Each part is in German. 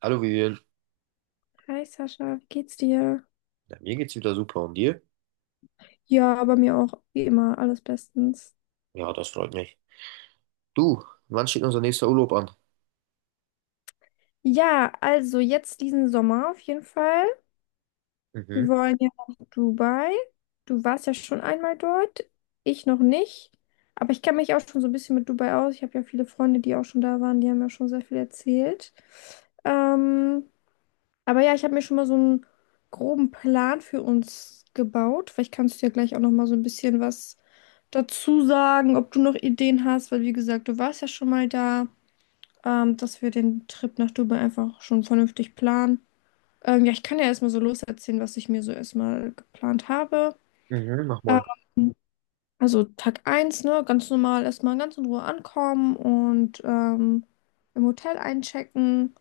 Hallo Vivian, Hi Sascha, wie geht's dir? ja, mir geht's wieder super und dir? Ja, bei mir auch, wie immer, alles bestens. Ja, das freut mich. Du, wann steht unser nächster Urlaub an? Ja, also jetzt diesen Sommer auf jeden Fall. Wir Mhm, wollen ja nach Dubai. Du warst ja schon einmal dort, ich noch nicht. Aber ich kenne mich auch schon so ein bisschen mit Dubai aus. Ich habe ja viele Freunde, die auch schon da waren, die haben ja schon sehr viel erzählt. Ähm, Aber ja, ich habe mir schon mal so einen groben Plan für uns gebaut. Vielleicht kannst du ja gleich auch noch mal so ein bisschen was dazu sagen, ob du noch Ideen hast, weil wie gesagt, du warst ja schon mal da, dass wir den Trip nach Dubai einfach schon vernünftig planen. Ja, ich kann ja erstmal so loserzählen, was ich mir so erstmal geplant habe. mhm, mach mal. Ähm, also Tag eins, ne, ganz normal erstmal ganz in Ruhe ankommen und im Hotel einchecken.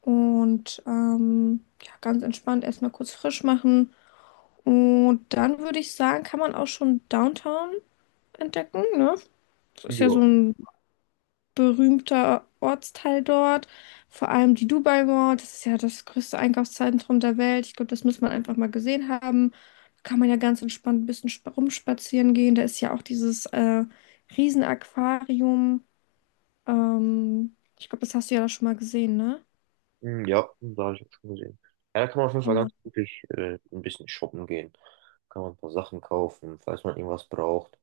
Und ja, ganz entspannt erstmal kurz frisch machen. Und dann würde ich sagen, kann man auch schon Downtown entdecken, ne? Das ist ja so Ja. ein berühmter Ortsteil dort. Vor allem die Dubai Mall, das ist ja das größte Einkaufszentrum der Welt. Ich glaube, das muss man einfach mal gesehen haben. Da kann man ja ganz entspannt ein bisschen rumspazieren gehen. Da ist ja auch dieses Riesenaquarium. Ich glaube, das hast du ja da schon mal gesehen, ne? Hm, ja, da habe ich auch schon gesehen. Ja, da kann man auf jeden Fall Genau. ganz wirklich ein bisschen shoppen gehen. Kann man ein paar Sachen kaufen, falls man irgendwas braucht.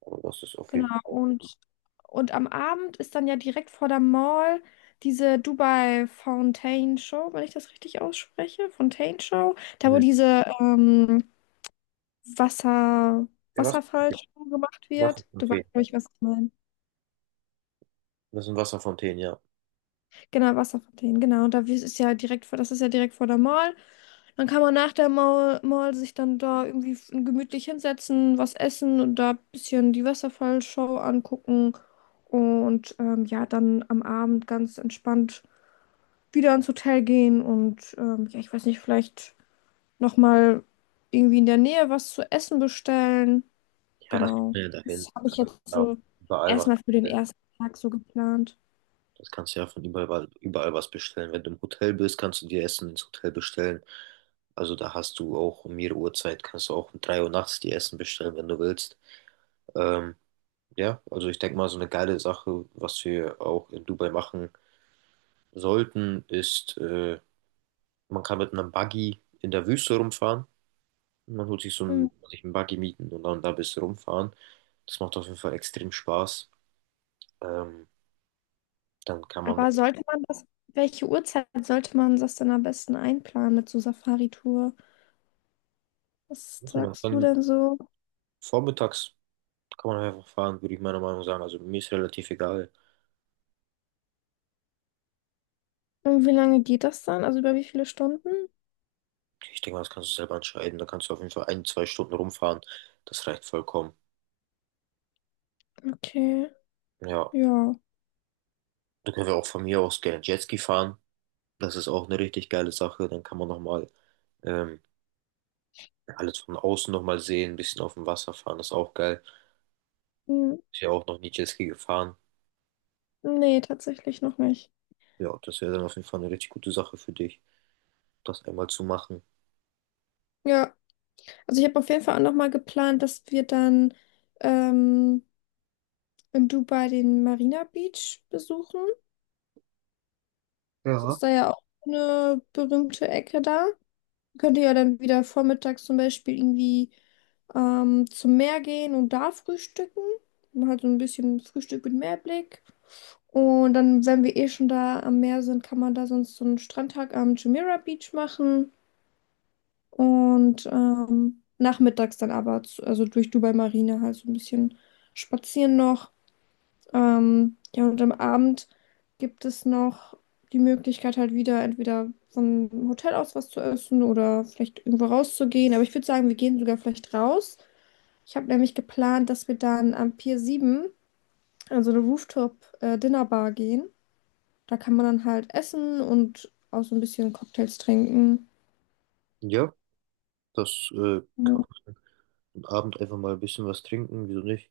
Aber das ist auf jeden Genau, Fall. Und am Abend ist dann ja direkt vor der Mall diese Dubai Fountain Show, wenn ich das richtig ausspreche, Fontaine Show, da wo Hm. diese Wasser, Ja, Wasserfallshow gemacht wird. Du weißt, Wasserfontänen. glaube ich, was ich meine. Das sind Wasserfontänen, ja. Genau, Wasserfontänen, genau. Und ist ja direkt vor, das ist ja direkt vor der Mall. Dann kann man nach der Mall sich dann da irgendwie gemütlich hinsetzen, was essen und da ein bisschen die Wasserfallshow angucken. Und ja, dann am Abend ganz entspannt wieder ins Hotel gehen und ja, ich weiß nicht, vielleicht nochmal irgendwie in der Nähe was zu essen bestellen. Ja, das kriegt Genau. man ja dahin. Das habe ich jetzt Ja, so überall was. erstmal für den ersten Tag so geplant. Das kannst du ja von überall, überall was bestellen. Wenn du im Hotel bist, kannst du dir Essen ins Hotel bestellen. Also da hast du auch um jede Uhrzeit, kannst du auch um 3 Uhr nachts dir Essen bestellen, wenn du willst. Ähm, ja, also ich denke mal, so eine geile Sache, was wir auch in Dubai machen sollten, ist, man kann mit einem Buggy in der Wüste rumfahren. Man holt sich sich einen Buggy mieten und dann da ein bisschen rumfahren. Das macht auf jeden Fall extrem Spaß. Ähm, dann kann man, Aber sollte man das, welche Uhrzeit sollte man das denn am besten einplanen mit so Safari-Tour? Was sagst du dann denn so? vormittags. Kann man einfach fahren, würde ich meiner Meinung sagen. Also mir ist relativ egal. Und wie lange geht das dann? Also über wie viele Stunden? Ich denke mal, das kannst du selber entscheiden. Da kannst du auf jeden Fall ein, zwei Stunden rumfahren. Das reicht vollkommen. Okay, Ja, ja. da können wir auch von mir aus gerne Jetski fahren. Das ist auch eine richtig geile Sache. Dann kann man nochmal ähm, alles von außen nochmal sehen, ein bisschen auf dem Wasser fahren. Das ist auch geil. Hm. Ist ja auch noch nie Jetski gefahren. Nee, tatsächlich noch nicht. Ja, das wäre dann auf jeden Fall eine richtig gute Sache für dich, das einmal zu machen. Ja, also ich habe auf jeden Fall auch nochmal geplant, dass wir dann ähm, in Dubai den Marina Beach besuchen. Das ist da ja auch eine berühmte Ecke da. Könnt ihr ja dann wieder vormittags zum Beispiel irgendwie zum Meer gehen und da frühstücken. Man hat so ein bisschen Frühstück mit Meerblick. Und dann, wenn wir eh schon da am Meer sind, kann man da sonst so einen Strandtag am Jumeirah Beach machen. Und nachmittags dann aber, zu, also durch Dubai Marina halt so ein bisschen spazieren noch. Ja, und am Abend gibt es noch die Möglichkeit, halt wieder entweder vom Hotel aus was zu essen oder vielleicht irgendwo rauszugehen. Aber ich würde sagen, wir gehen sogar vielleicht raus. Ich habe nämlich geplant, dass wir dann am Pier 7 an so eine Rooftop-Dinnerbar gehen. Da kann man dann halt essen und auch so ein bisschen Cocktails trinken. Ja, das kann man am Abend einfach mal ein bisschen was trinken, wieso nicht?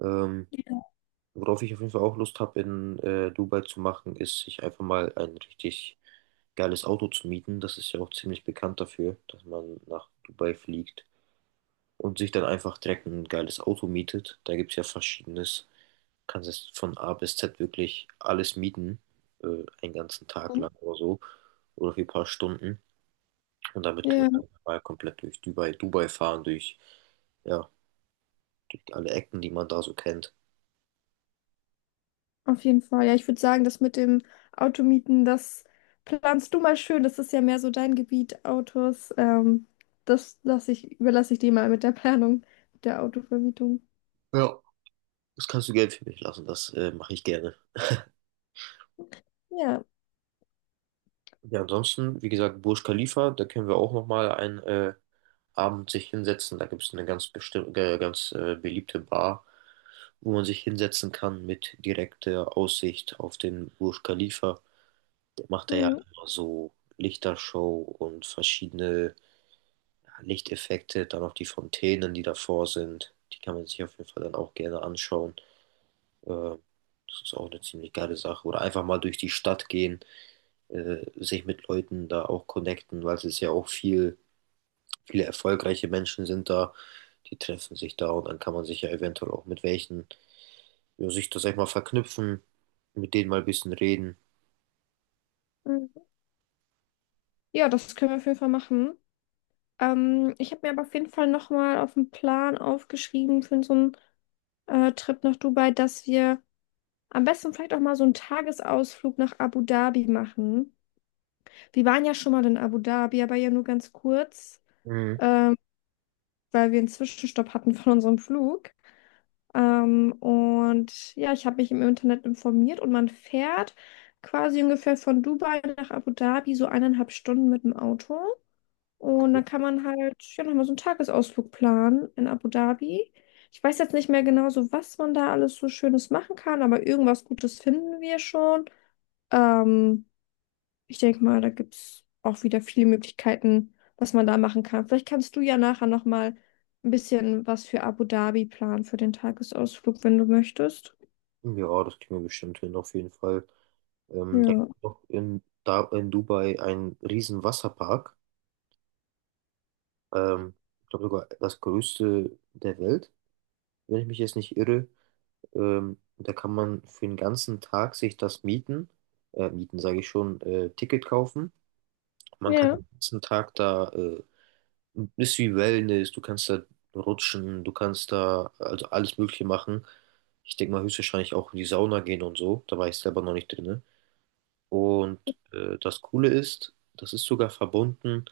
Ähm, Worauf ich auf jeden Fall auch Lust habe, in Dubai zu machen, ist, sich einfach mal ein richtig geiles Auto zu mieten. Das ist ja auch ziemlich bekannt dafür, dass man nach Dubai fliegt und sich dann einfach direkt ein geiles Auto mietet. Da gibt es ja verschiedenes. Kannst es von A bis Z wirklich alles mieten, einen ganzen Tag lang oder so, oder für ein paar Stunden. Und damit können Ja. wir einfach mal komplett durch Dubai fahren, durch, ja, durch alle Ecken, die man da so kennt. Auf jeden Fall. Ja, ich würde sagen, das mit dem Automieten, das planst du mal schön. Das ist ja mehr so dein Gebiet, Autos. Das lasse ich, überlasse ich dir mal mit der Planung der Autovermietung. Ja. Das kannst du Geld für mich lassen, das mache ich gerne. Ja. Ja, ansonsten, wie gesagt, Burj Khalifa, da können wir auch nochmal einen Abend sich hinsetzen. Da gibt es eine ganz bestimmte, ganz beliebte Bar, wo man sich hinsetzen kann mit direkter Aussicht auf den Burj Khalifa. Der macht da ja Mhm. immer so Lichtershow und verschiedene, ja, Lichteffekte, dann auch die Fontänen, die davor sind. Die kann man sich auf jeden Fall dann auch gerne anschauen. Äh, das ist auch eine ziemlich geile Sache. Oder einfach mal durch die Stadt gehen, sich mit Leuten da auch connecten, weil es ist ja auch viel, viele erfolgreiche Menschen sind da, die treffen sich da und dann kann man sich ja eventuell auch mit welchen, ja, sich das sag ich mal, verknüpfen, mit denen mal ein bisschen reden. Mhm. Ja, das können wir auf jeden Fall machen. Ich habe mir aber auf jeden Fall nochmal auf den Plan aufgeschrieben für so einen Trip nach Dubai, dass wir am besten vielleicht auch mal so einen Tagesausflug nach Abu Dhabi machen. Wir waren ja schon mal in Abu Dhabi, aber ja nur ganz kurz. Mhm. Ähm, weil wir einen Zwischenstopp hatten von unserem Flug. Und ja, ich habe mich im Internet informiert und man fährt quasi ungefähr von Dubai nach Abu Dhabi so eineinhalb Stunden mit dem Auto. Und dann kann man halt ja nochmal so einen Tagesausflug planen in Abu Dhabi. Ich weiß jetzt nicht mehr genau so, was man da alles so Schönes machen kann, aber irgendwas Gutes finden wir schon. Ähm, ich denke mal, da gibt es auch wieder viele Möglichkeiten, was man da machen kann. Vielleicht kannst du ja nachher nochmal ein bisschen was für Abu Dhabi planen für den Tagesausflug, wenn du möchtest. Ja, das kriegen wir bestimmt hin, auf jeden Fall. Da gibt Ja. es noch in, da in Dubai einen riesen Wasserpark. Ähm, ich glaube sogar das größte der Welt, wenn ich mich jetzt nicht irre. Da kann man für den ganzen Tag sich das mieten, Ticket kaufen. Man kann Ja. den ganzen Tag da, ist wie Wellness, du kannst da rutschen, du kannst da also alles Mögliche machen. Ich denke mal höchstwahrscheinlich auch in die Sauna gehen und so, da war ich selber noch nicht drin. Und das Coole ist, das ist sogar verbunden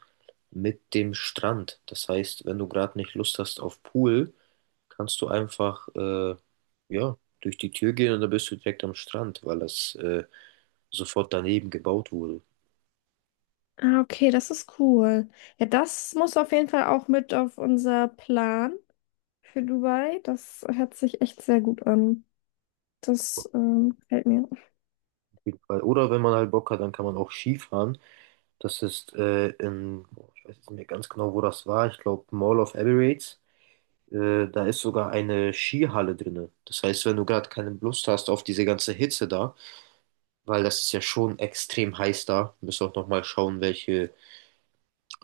mit dem Strand. Das heißt, wenn du gerade nicht Lust hast auf Pool, kannst du einfach ja, durch die Tür gehen und dann bist du direkt am Strand, weil das sofort daneben gebaut wurde. Ah, okay, das ist cool. Ja, das muss auf jeden Fall auch mit auf unser Plan für Dubai. Das hört sich echt sehr gut an. Das gefällt mir. Auf jeden Fall. Oder wenn man halt Bock hat, dann kann man auch Skifahren. Das ist boah, ich weiß jetzt nicht mehr ganz genau, wo das war. Ich glaube, Mall of Emirates. Da ist sogar eine Skihalle drin. Das heißt, wenn du gerade keine Lust hast auf diese ganze Hitze da, weil das ist ja schon extrem heiß da. Wir müssen auch nochmal schauen, welche,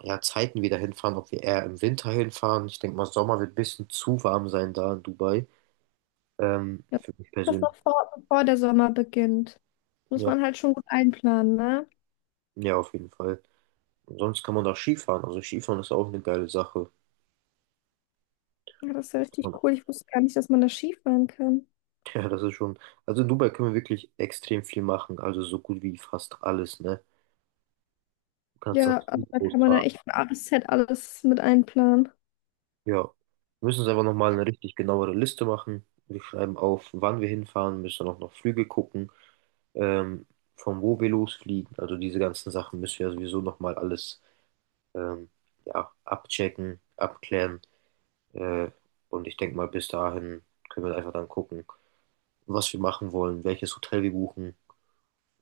ja, Zeiten wir da hinfahren, ob wir eher im Winter hinfahren. Ich denke mal, Sommer wird ein bisschen zu warm sein da in Dubai. Ja. Für mich Das persönlich. noch vor, bevor der Sommer beginnt. Muss Ja, man halt schon gut einplanen, ne? ja, auf jeden Fall. Und sonst kann man auch Skifahren. Also Skifahren ist auch eine geile Sache. Ja, das ist ja richtig Und, cool. Ich wusste gar nicht, dass man da Skifahren kann. ja, das ist schon. Also in Dubai können wir wirklich extrem viel machen. Also so gut wie fast alles, ne? Du kannst das Ja, also gut da groß. kann man ja echt von A bis Z alles mit einplanen. Ja. Wir müssen uns einfach nochmal eine richtig genauere Liste machen. Wir schreiben auf, wann wir hinfahren, müssen auch noch Flüge gucken, ähm, von wo wir losfliegen. Also diese ganzen Sachen müssen wir sowieso nochmal alles, ähm, ja, abchecken, abklären. Äh, und ich denke mal, bis dahin können wir einfach dann gucken, was wir machen wollen, welches Hotel wir buchen.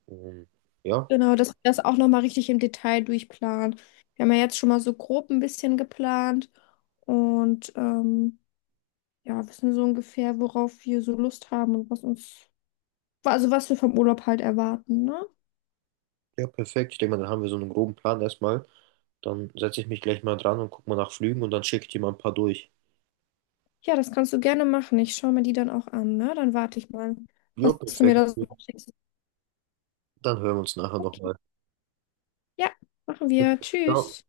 Ähm, ja, Genau, dass wir das auch nochmal richtig im Detail durchplanen. Wir haben ja jetzt schon mal so grob ein bisschen geplant und ja, wissen so ungefähr, worauf wir so Lust haben und was uns, also was wir vom Urlaub halt erwarten, ne? ja, perfekt. Ich denke mal, dann haben wir so einen groben Plan erstmal. Dann setze ich mich gleich mal dran und gucke mal nach Flügen und dann schicke ich dir mal ein paar durch. Ja, das kannst du gerne machen. Ich schaue mir die dann auch an, ne? Dann warte ich mal, Ja, was du mir perfekt. da so schickst. Dann hören wir uns nachher Okay. nochmal. Ja, machen wir. Ciao. Tschüss.